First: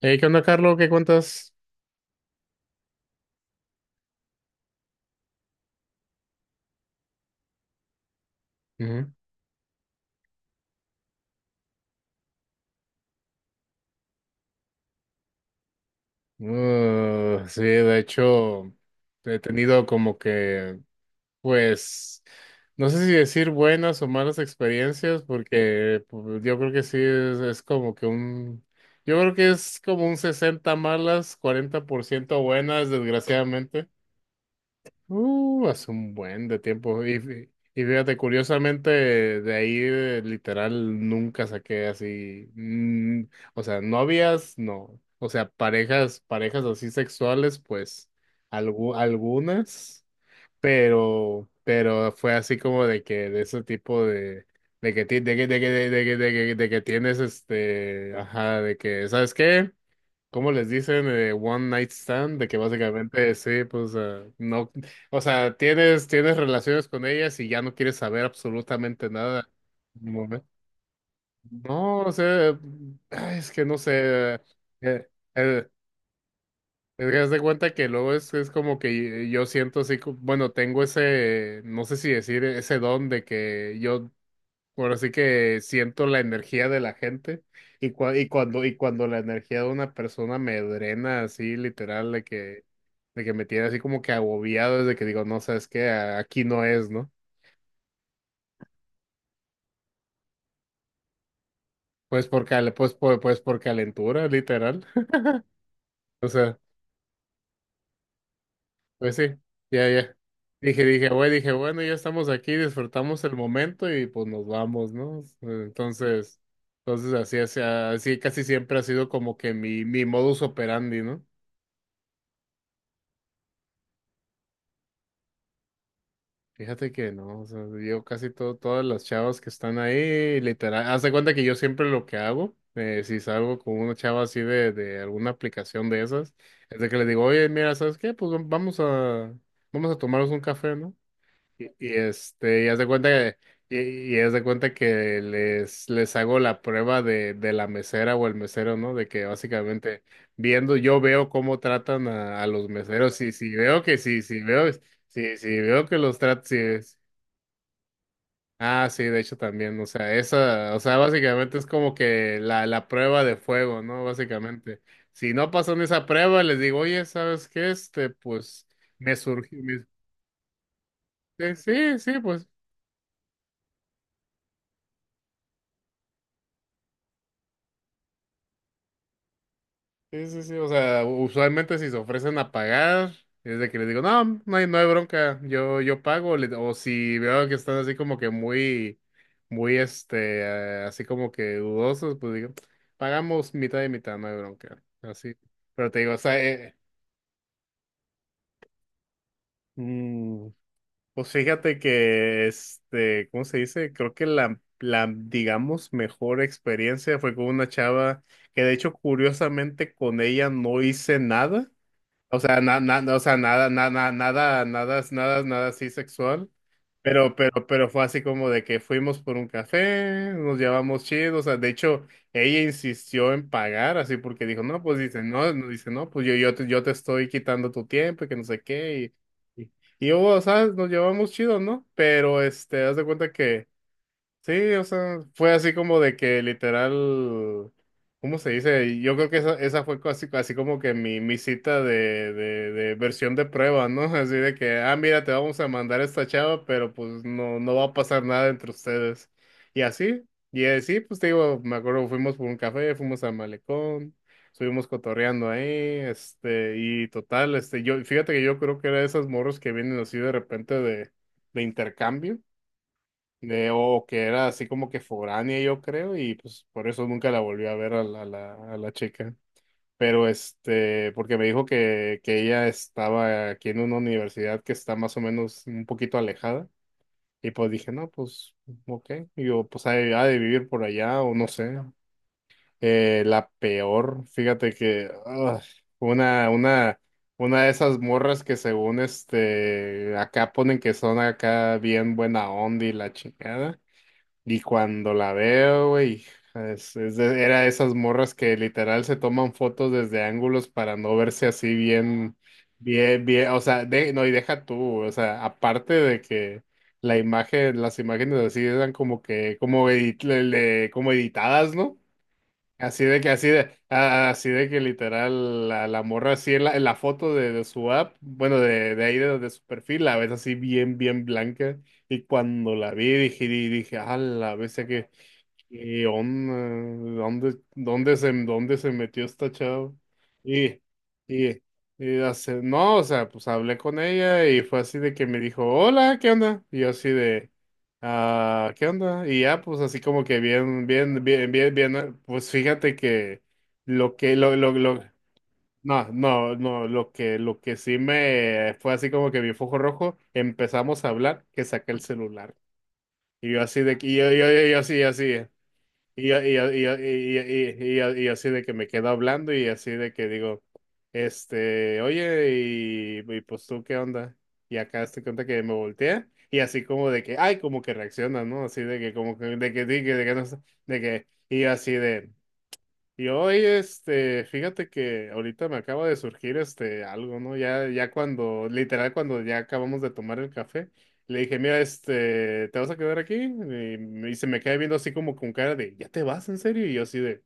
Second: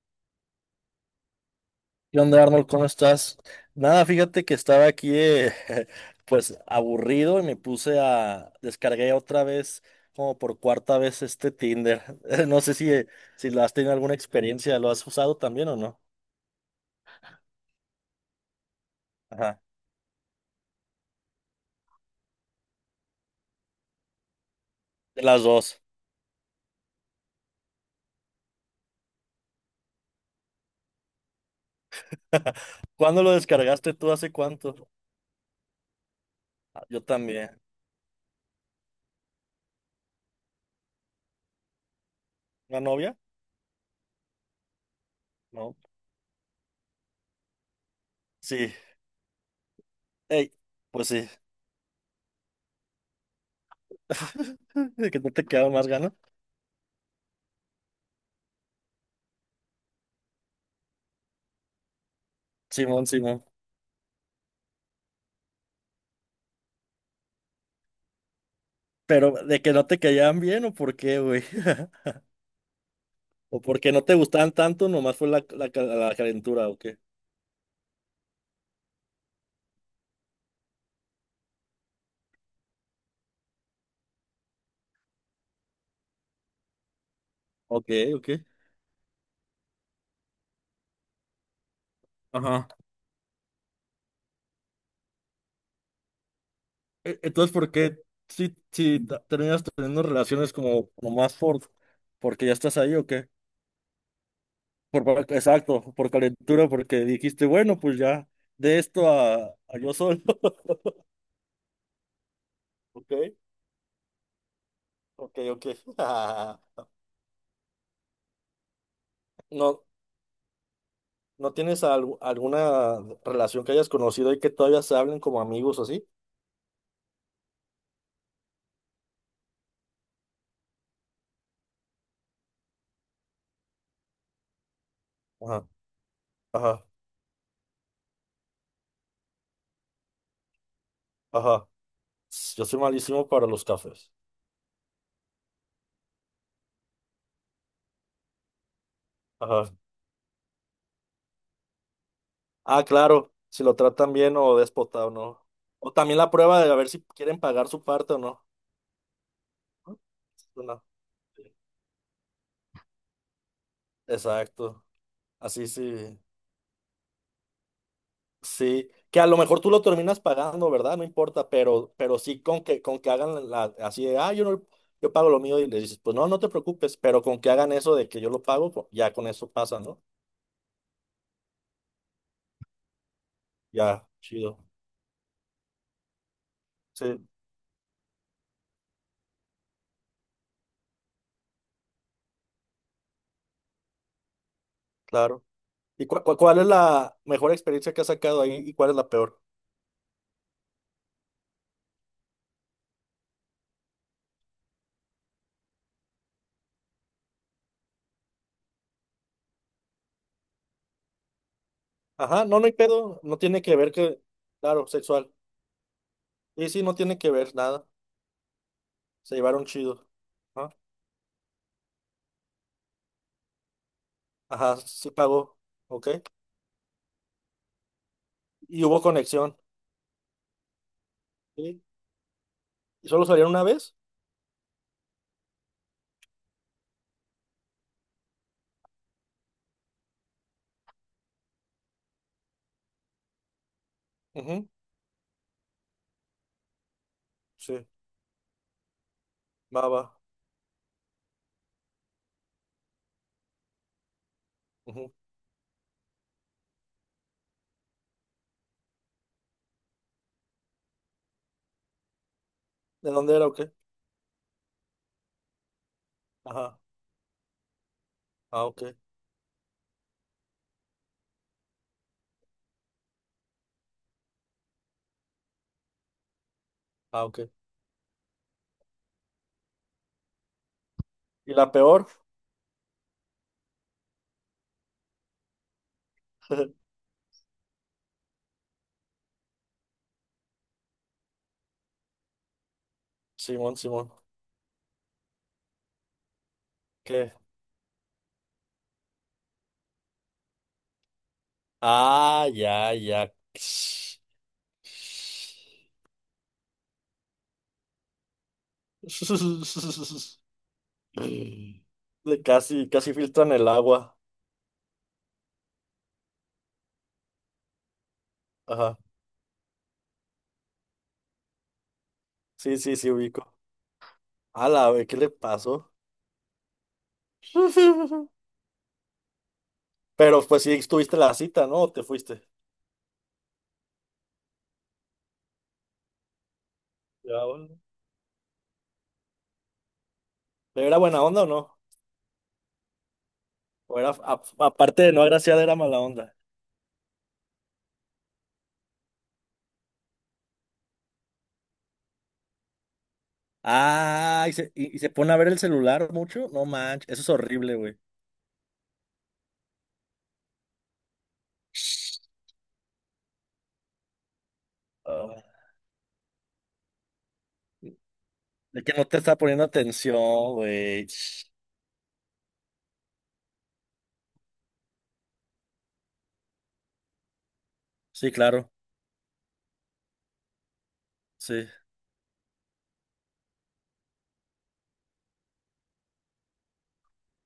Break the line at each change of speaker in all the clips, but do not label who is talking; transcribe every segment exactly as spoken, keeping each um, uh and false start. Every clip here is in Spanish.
Hey, ¿qué onda, Carlos? ¿Qué cuentas?
¿Qué onda, Arnold? ¿Cómo estás? Nada, fíjate que estaba aquí, eh, pues, aburrido y me puse a...
Ujú.
Descargué otra vez, como por cuarta vez, este Tinder. No sé si, eh, si lo has tenido alguna experiencia, ¿lo has usado también o no?
Uh, sí, de hecho, he
Ajá,
tenido como que, pues, no sé si decir buenas o malas experiencias,
de las dos.
porque pues, yo creo que sí es, es como que un, yo creo que es como un sesenta malas, cuarenta por ciento buenas,
¿Cuándo lo
desgraciadamente.
descargaste tú? ¿Hace cuánto?
Uh, hace un buen de
Ah, yo
tiempo. Y, fí-
también.
y fíjate, curiosamente, de ahí eh, literal nunca saqué así.
¿Una novia?
Mm, o sea, novias, no. O sea,
No.
parejas, parejas así sexuales, pues
Sí.
algu- algunas,
Ey, pues sí.
pero, pero fue así como de que de ese tipo de. De que,
De
ti-
¿Que no
de
te
que, de que,
quedaban más
de
ganas?
que, de que, de que de que tienes este, ajá, de que, ¿sabes qué? ¿Cómo les dicen? Eh, one night stand, de que
Simón,
básicamente
Simón.
sí, pues ah, no, o sea, tienes, tienes relaciones con ellas y ya no quieres saber absolutamente
Pero,
nada.
¿de que no te
Como
caían
ve-
bien o por qué, güey?
No, o sea, mm, ay, es
¿O
que no
porque no te
sé.
gustaban tanto,
eh,
nomás fue la,
eh,
la, ca- la calentura, o qué?
es que haz de cuenta que luego es, es como que yo siento así, co- bueno, tengo ese, no sé si decir ese don de que yo ahora sí que siento la energía de la gente
Ok,
y, cua-
ok.
y cuando y cuando la energía de una persona me drena así literal de que
Ajá.
de que me tiene así como que agobiado de que digo, no sabes qué, A- aquí no es, ¿no?
E- Entonces, ¿por qué si, si ta- terminas teniendo relaciones como nomás por,
Pues por
porque ya
cal-
estás
pues
ahí o
por,
qué?
pues por calentura, literal.
Por, por- exacto, por
O sea,
calentura, porque dijiste, bueno, pues ya, de esto
pues sí,
a, a
ya
yo
ya.
solo.
Dije, dije, güey dije, bueno, ya estamos aquí,
Ok,
disfrutamos el momento y pues nos vamos, ¿no?
ok, ok.
Entonces, entonces así así, así casi siempre ha sido como que mi
¿No,
mi modus operandi, ¿no?
no tienes al- alguna relación que hayas conocido y que todavía se hablen como amigos o así?
Fíjate que no, o sea, yo casi todo, todas las chavas que están ahí, literal, haz de cuenta que yo siempre lo que hago, eh, si salgo con una chava así de, de alguna
Ajá,
aplicación de esas, es
ajá,
de que le digo, oye, mira, ¿sabes qué? Pues vam- vamos a, vamos a tomarnos un café, ¿no? Y,
ajá.
y, este,
Yo
y haz
soy
de cuenta
malísimo
que,
para los cafés.
y, y haz de cuenta que les, les hago la prueba de, de la mesera o el mesero, ¿no? De que
Ajá.
básicamente viendo, yo veo cómo tratan a, a los
Ah,
meseros, y
claro,
si
si lo
veo que
tratan
sí,
bien
si
o
veo,
déspota o
si,
no.
si veo
O
que los
también la
tratan, si
prueba de a ver
es-
si quieren pagar su parte o no.
ah, sí, de hecho también, o
No.
sea, esa, o
No.
sea, básicamente es como que la, la prueba de fuego, ¿no? Básicamente.
Exacto.
Si no
Así
pasan esa
sí.
prueba, les digo, oye, ¿sabes qué? Este, pues,
Sí.
me
Que a lo
surgió,
mejor tú lo
me-
terminas pagando, ¿verdad? No importa,
sí,
pero,
sí,
pero
sí,
sí
pues.
con que, con que hagan la, así de, ah, yo no, yo pago lo mío y le dices, pues no, no te preocupes, pero con que hagan eso de que yo lo pago, pues, ya con eso pasa, ¿no?
Sí, sí, sí, o sea, usualmente si se ofrecen a pagar, es de que les digo,
Ya,
no, no hay,
chido.
no hay bronca, yo, yo pago, le- o si
Sí,
veo que están así como que muy, muy, este, eh, así como que dudosos, pues digo, pagamos mitad y mitad, no hay bronca, así,
claro.
pero te
¿Y
digo, o
cu- cu-
sea,
cuál es
eh,
la mejor experiencia que has sacado ahí y cuál es la peor?
mm, pues fíjate que, este, ¿cómo se dice? Creo que la, la, digamos, mejor experiencia fue con una chava que de hecho, curiosamente, con ella no hice nada. O
Ajá,
sea,
no, no hay
na- na- no, o
pedo,
sea,
no tiene
nada,
que ver
nada,
que,
nada,
claro,
nada,
sexual.
nada, nada así sexual.
Y sí, no tiene que
Pero,
ver
pero,
nada,
pero fue así como de que fuimos
se
por un
llevaron chido.
café, nos
Ajá,
llevamos chido, o sea, de hecho, ella insistió en pagar, así porque dijo,
ajá,
no, pues
sí
dice, no,
pagó,
no, dice,
ok.
no, pues yo, yo te, yo te estoy quitando tu tiempo y que no sé
Y hubo
qué,
conexión,
y, y, y yo, o sea, nos llevamos chido,
¿sí?
¿no? Pero, este, haz de
¿Y solo
cuenta
salieron una
que
vez?
sí, o sea, fue así como de que literal, ¿cómo se dice? Yo creo que esa, esa fue casi, así como que mi, mi cita de, de, de versión de prueba, ¿no? Así de
Ujú,
que, ah, mira, te vamos a mandar esta chava, pero pues no, no va
sí,
a pasar nada entre ustedes. Y
va, va.
así, y así, pues te digo, me acuerdo, fuimos por un café, fuimos al malecón, estuvimos
Ujú.
cotorreando ahí, este, y total, este, yo, fíjate que yo creo que era de esas morros que vienen así de repente de, de intercambio
¿De dónde era o
de,
qué?
o que era así como que foránea, yo creo, y pues
Ajá,
por eso nunca la volví a ver a la, a la,
ah,
a la
ok,
chica. Pero este, porque me dijo que, que ella estaba aquí en una universidad que está más o menos un poquito alejada,
ah, ok.
y pues dije, no, pues, ok, y yo, pues ha de, ha de vivir por allá, o no
¿Y
sé.
la peor?
Eh, la peor, fíjate que, ah, una, una, una de esas morras que según este, acá ponen que son acá bien buena onda y la
Simón,
chingada.
Simón,
Y cuando la veo, güey, es- es
¿qué?
de- era de esas morras que literal se toman fotos desde ángulos para no verse así bien,
Ah, ya,
bien,
ya.
bien, o sea, de- no, y deja tú, o sea, aparte de que la imagen, las imágenes así eran como que, como, edit- le- le- como editadas, ¿no?
De Casi,
Así
casi
de que, así
filtran el
de,
agua.
a- así de que literal, la, la morra así en la, en la foto de, de su app, bueno, de,
Ajá,
de ahí de, de su perfil, la ves así bien, bien blanca. Y cuando
sí,
la
sí,
vi,
sí,
dije,
ubico.
di- dije, ah, la
A
bestia
la vez,
que,
¿qué le pasó?
que onda, ¿dónde, dónde se, dónde se metió esta chava?
Pero pues sí
Y,
estuviste la
y,
cita, ¿no? ¿O te
y
fuiste?
hace, no, o sea, pues hablé con ella y fue así de que me dijo, hola, ¿qué onda? Y yo así
Ya,
de
bueno.
ah, ¿qué onda? Y ya, pues así como que bien,
¿Pero era buena
bien,
onda o
bien, bien,
no?
bien, eh, pues fíjate que
¿O era,
lo que,
a-
lo, lo,
aparte
lo,
de no agraciada, era mala
no,
onda?
no, no, lo que, lo que sí me fue así como que mi foco rojo, empezamos a hablar, que saqué el celular. Y yo así de, que- y yo,
Ah,
yo,
y
yo,
se,
yo
y, y
así,
se pone
así.
a ver el celular
Y, y
mucho.
y,
No manches, eso es
y,
horrible, güey.
y, y, y así de que me quedo hablando y así de que digo, este, oye, y, y pues tú, ¿qué onda? Y acá estoy cuenta
Ah,
que me voltea y así como de que, ay, como que reacciona, ¿no? Así
de que
de
no
que
te está
como que,
poniendo
de que, de que, de que no
atención,
sé, de
güey.
que, y yo así de, y hoy, este, fíjate que ahorita me acaba de surgir este algo, ¿no? Ya, ya
Sí,
cuando,
claro.
literal, cuando ya acabamos de tomar el café, le dije,
Sí,
mira, este, ¿te vas a quedar aquí? Y, y se me queda viendo así como con cara de, ¿ya te vas, en serio? Y yo así de,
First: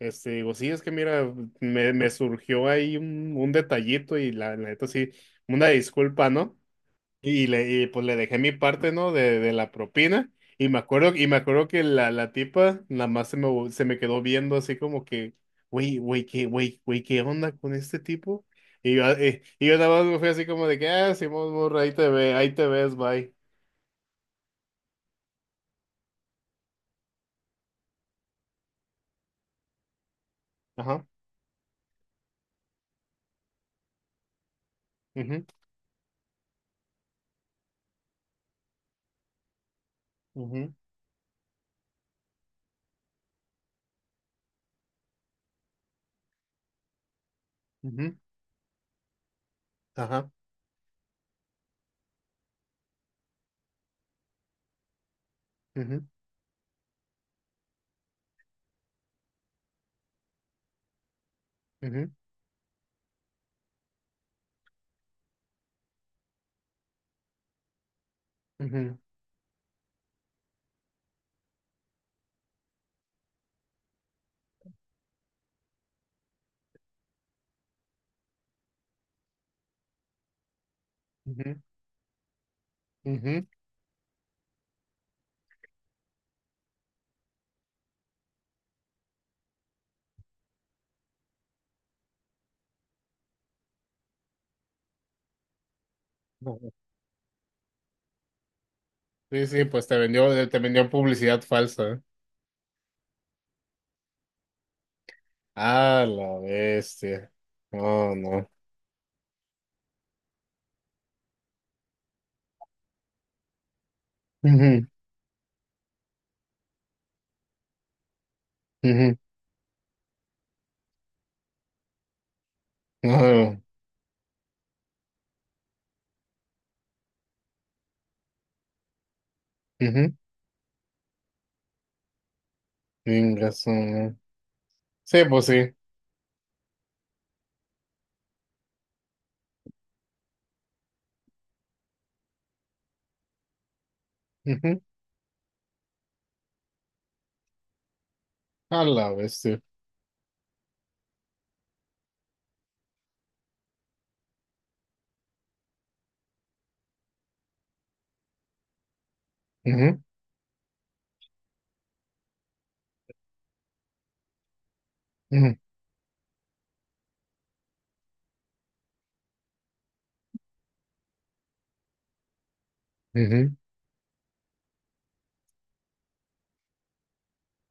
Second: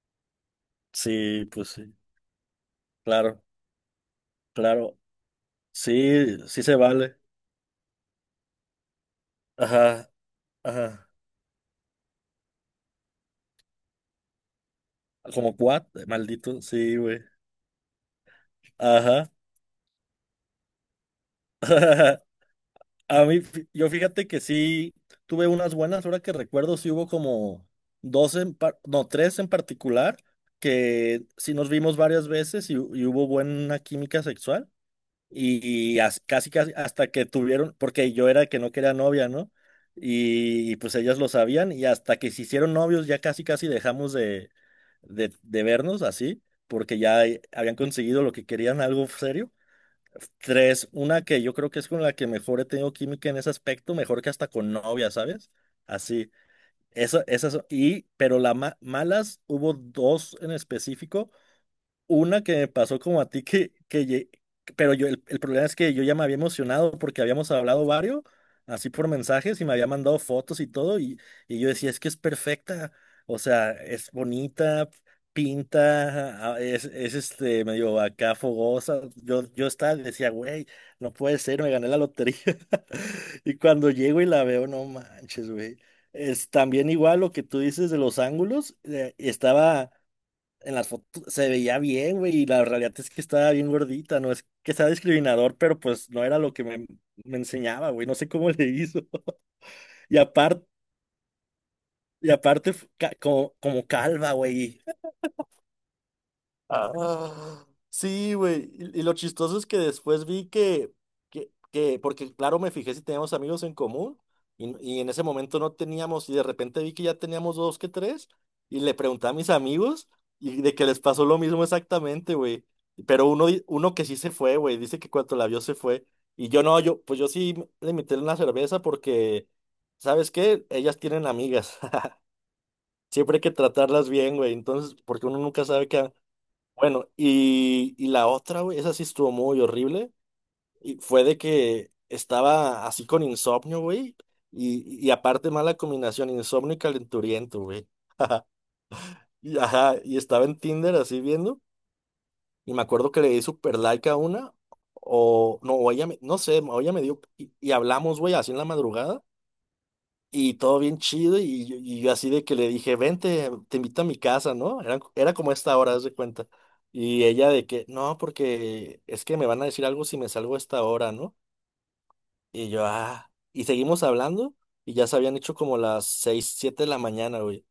este, digo, sí, es que mira,
sí, pues
me,
sí.
me surgió ahí un,
Claro,
un detallito y la, la neta
claro.
sí, una disculpa,
Sí,
¿no?
sí se vale.
Y le, y pues le dejé mi parte, ¿no? De, de la
Ajá,
propina. Y me
ajá.
acuerdo, y me acuerdo que la, la tipa nada más se me, vo- se me quedó viendo así como que,
Como cuat,
güey, güey, qué,
maldito,
güey,
sí,
güey,
güey.
¿qué onda con este tipo? Y yo,
Ajá.
eh, y yo nada más me fui así como de que, ah, Simón Morra, ahí te ve, ahí te ves,
A
bye.
mí, fí- yo fíjate que sí tuve unas buenas, ahora que recuerdo, sí hubo como dos, en par- no, tres en particular,
Ajá.
que sí nos vimos varias veces y, y hubo buena química sexual.
Ujú,
Y, y as- Casi, casi hasta que tuvieron, porque yo era el que no quería novia, ¿no? Y,
ujú,
y, pues ellas lo sabían y hasta que se hicieron novios ya casi, casi dejamos de, de, de vernos así, porque ya eh, habían
ujú,
conseguido lo que querían, algo serio.
ajá.
Tres, una que yo creo que es con la que mejor he tenido química en ese aspecto, mejor que hasta con novia, ¿sabes?
Ujú,
Así, esa, esas, y, pero las malas, hubo dos en específico,
ujú,
una que me pasó como a ti que, que lle- pero yo, el, el problema es que yo ya me había emocionado porque habíamos hablado varios, así
ujú,
por mensajes y me había mandado fotos y todo y, y yo decía, es que es perfecta, o sea, es bonita, pinta, ah, es, es este medio acá fogosa, yo, yo estaba, decía, güey, no puede
ujú,
ser, me gané la lotería.
ujú.
Y cuando llego y la veo, no manches, güey. Es también igual lo que tú dices de los ángulos, eh, estaba en las fotos, se veía bien, güey, y la realidad es que estaba bien gordita, no es que sea discriminador, pero pues no era lo que
Ujú.
me, me enseñaba, güey, no sé cómo le hizo.
Sí, sí, pues te
Y
vendió, te
aparte,
vendió publicidad falsa. ¿Eh?
y aparte fu- ca- como, como calva, güey.
Ah, la
Ah,
bestia. No,
sí,
no.
güey. Y, y lo chistoso es que después vi que, que, que- porque claro, me fijé si teníamos amigos en común y,
Ujú,
y en ese momento no teníamos y de repente vi que ya teníamos dos que tres y le
ujú.
pregunté a mis amigos y de que les pasó lo mismo exactamente, güey. Pero uno,
Ah,
di- uno que sí se fue, güey, dice que cuando la vio se fue. Y yo no, yo, pues yo sí le invité una cerveza porque,
ujú,
¿sabes qué? Ellas tienen amigas. Siempre
tienes
hay que
razón.
tratarlas
¿No?
bien, güey. Entonces,
Sí,
porque uno
pues
nunca
sí.
sabe qué, bueno, y, y la otra, güey, esa sí estuvo muy horrible. Y fue de que estaba así con insomnio, güey.
Ujú,
Y, y aparte, mala combinación, insomnio y calenturiento, güey.
a la
Y,
bestia.
ajá, y estaba en Tinder así viendo. Y me acuerdo que le di super like a una. O no, o ella me, no sé, o ella me dio. Y, y hablamos, güey, así en la madrugada.
Ujú,
Y todo bien chido, y, yo y yo así de que le dije, vente, te invito a mi casa, ¿no? Era, era como
ujú,
esta hora, haz de cuenta. Y ella de que, no, porque es que me van a decir algo si me salgo a esta hora, ¿no? Y yo, ah,
ujú,
y seguimos hablando, y ya se habían hecho como las seis, siete de la mañana, güey.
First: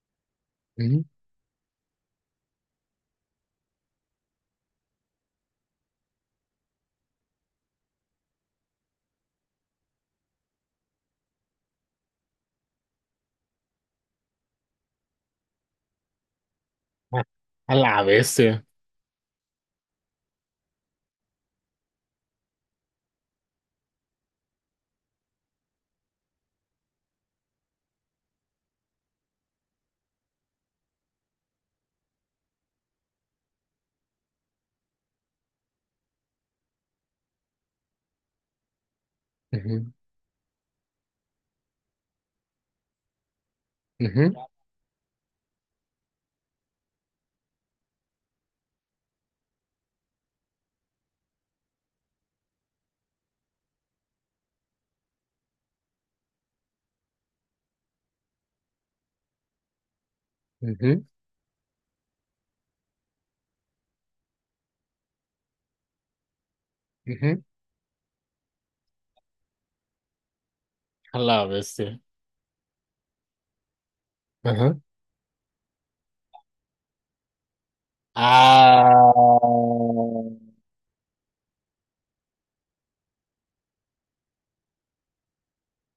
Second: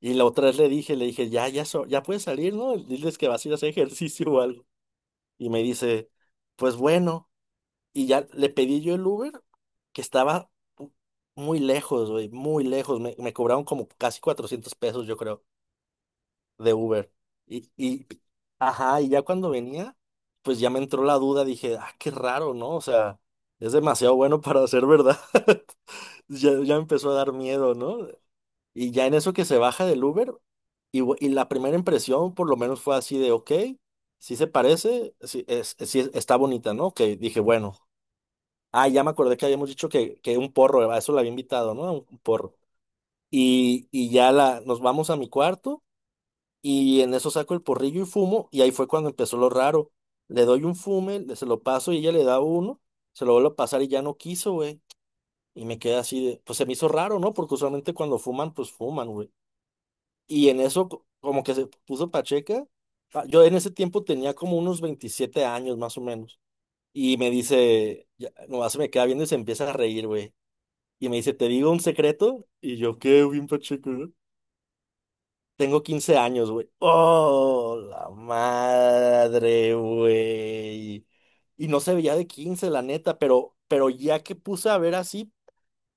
Y la otra vez le dije,
ujú,
le dije, ya, ya, so- ya puedes salir, ¿no? Diles que vas a ir a hacer ejercicio o algo. Y me dice, pues bueno. Y ya le pedí yo el Uber, que estaba muy lejos, güey, muy lejos. Me, me cobraron como casi cuatrocientos pesos, yo creo, de Uber.
A
Y,
a la
y,
bestia.
ajá, y ya cuando venía, pues ya me entró la duda, dije, ah, qué raro, ¿no? O sea, es demasiado bueno para ser verdad. Ya, ya empezó a dar miedo, ¿no? Y ya en eso que se baja del Uber, y, bu- y la primera impresión por lo menos fue así de, ok, sí se parece, sí, es, sí está bonita, ¿no? Que dije, bueno, ah, ya me acordé que habíamos dicho
Ujú,
que, que un porro, a eso la había invitado, ¿no? A Un, un porro. Y, y ya
ujú,
la, nos vamos a mi cuarto y en eso saco el porrillo y fumo y ahí fue cuando empezó lo raro. Le doy un fume, le- se lo paso y ella le da uno, se lo vuelvo a pasar y ya no quiso, güey. Y me quedé así de, pues se me hizo raro, ¿no? Porque usualmente cuando fuman, pues fuman, güey. Y en eso
ujú,
co- como que se puso pacheca. Ah, yo en ese tiempo tenía como unos veintisiete años más o menos. Y me
ujú,
dice, ya, nomás se me queda viendo y se empieza a reír, güey. Y me
a
dice,
la
¿te digo un
bestia.
secreto? Y yo, ¿qué, bien pacheco, no?
Ajá.
Tengo quince años, güey. ¡Oh, la
Ah.
madre, güey! Y no se veía de quince, la neta, pero, pero ya que puse a ver así,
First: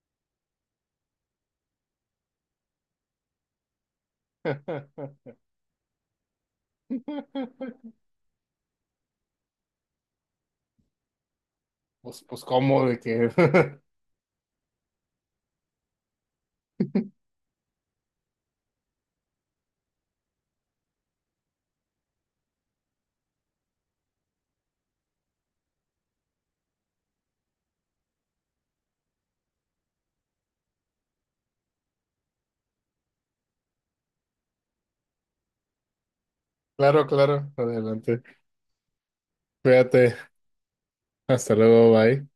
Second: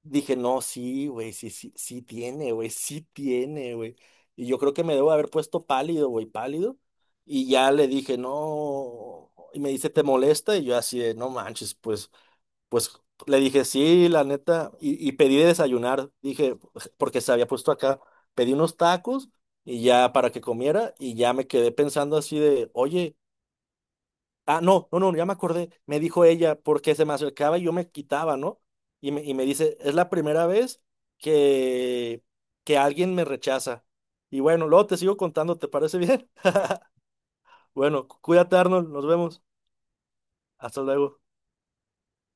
dije, no, sí, güey, sí, sí, sí tiene, güey, sí tiene, güey. Y yo creo que me debo haber puesto pálido, güey, pálido. Y ya le dije, no. Y me dice, ¿te molesta? Y yo así de, no manches, pues.
Pues, pues, ¿cómo
Pues
de que?
le dije, sí, la neta, y, y pedí de desayunar, dije, porque se había puesto acá, pedí unos tacos y ya para que comiera y ya me quedé pensando así de, oye, ah, no, no, no, ya me acordé, me dijo ella, porque se me acercaba y yo me quitaba, ¿no? Y me, y me dice, es la primera vez que, que alguien me rechaza. Y bueno, luego te sigo contando, ¿te parece bien?
Claro, claro.
Bueno, cu-
Adelante.
cuídate, Arnold, nos vemos,
Cuídate.
hasta luego.
Hasta luego. Bye.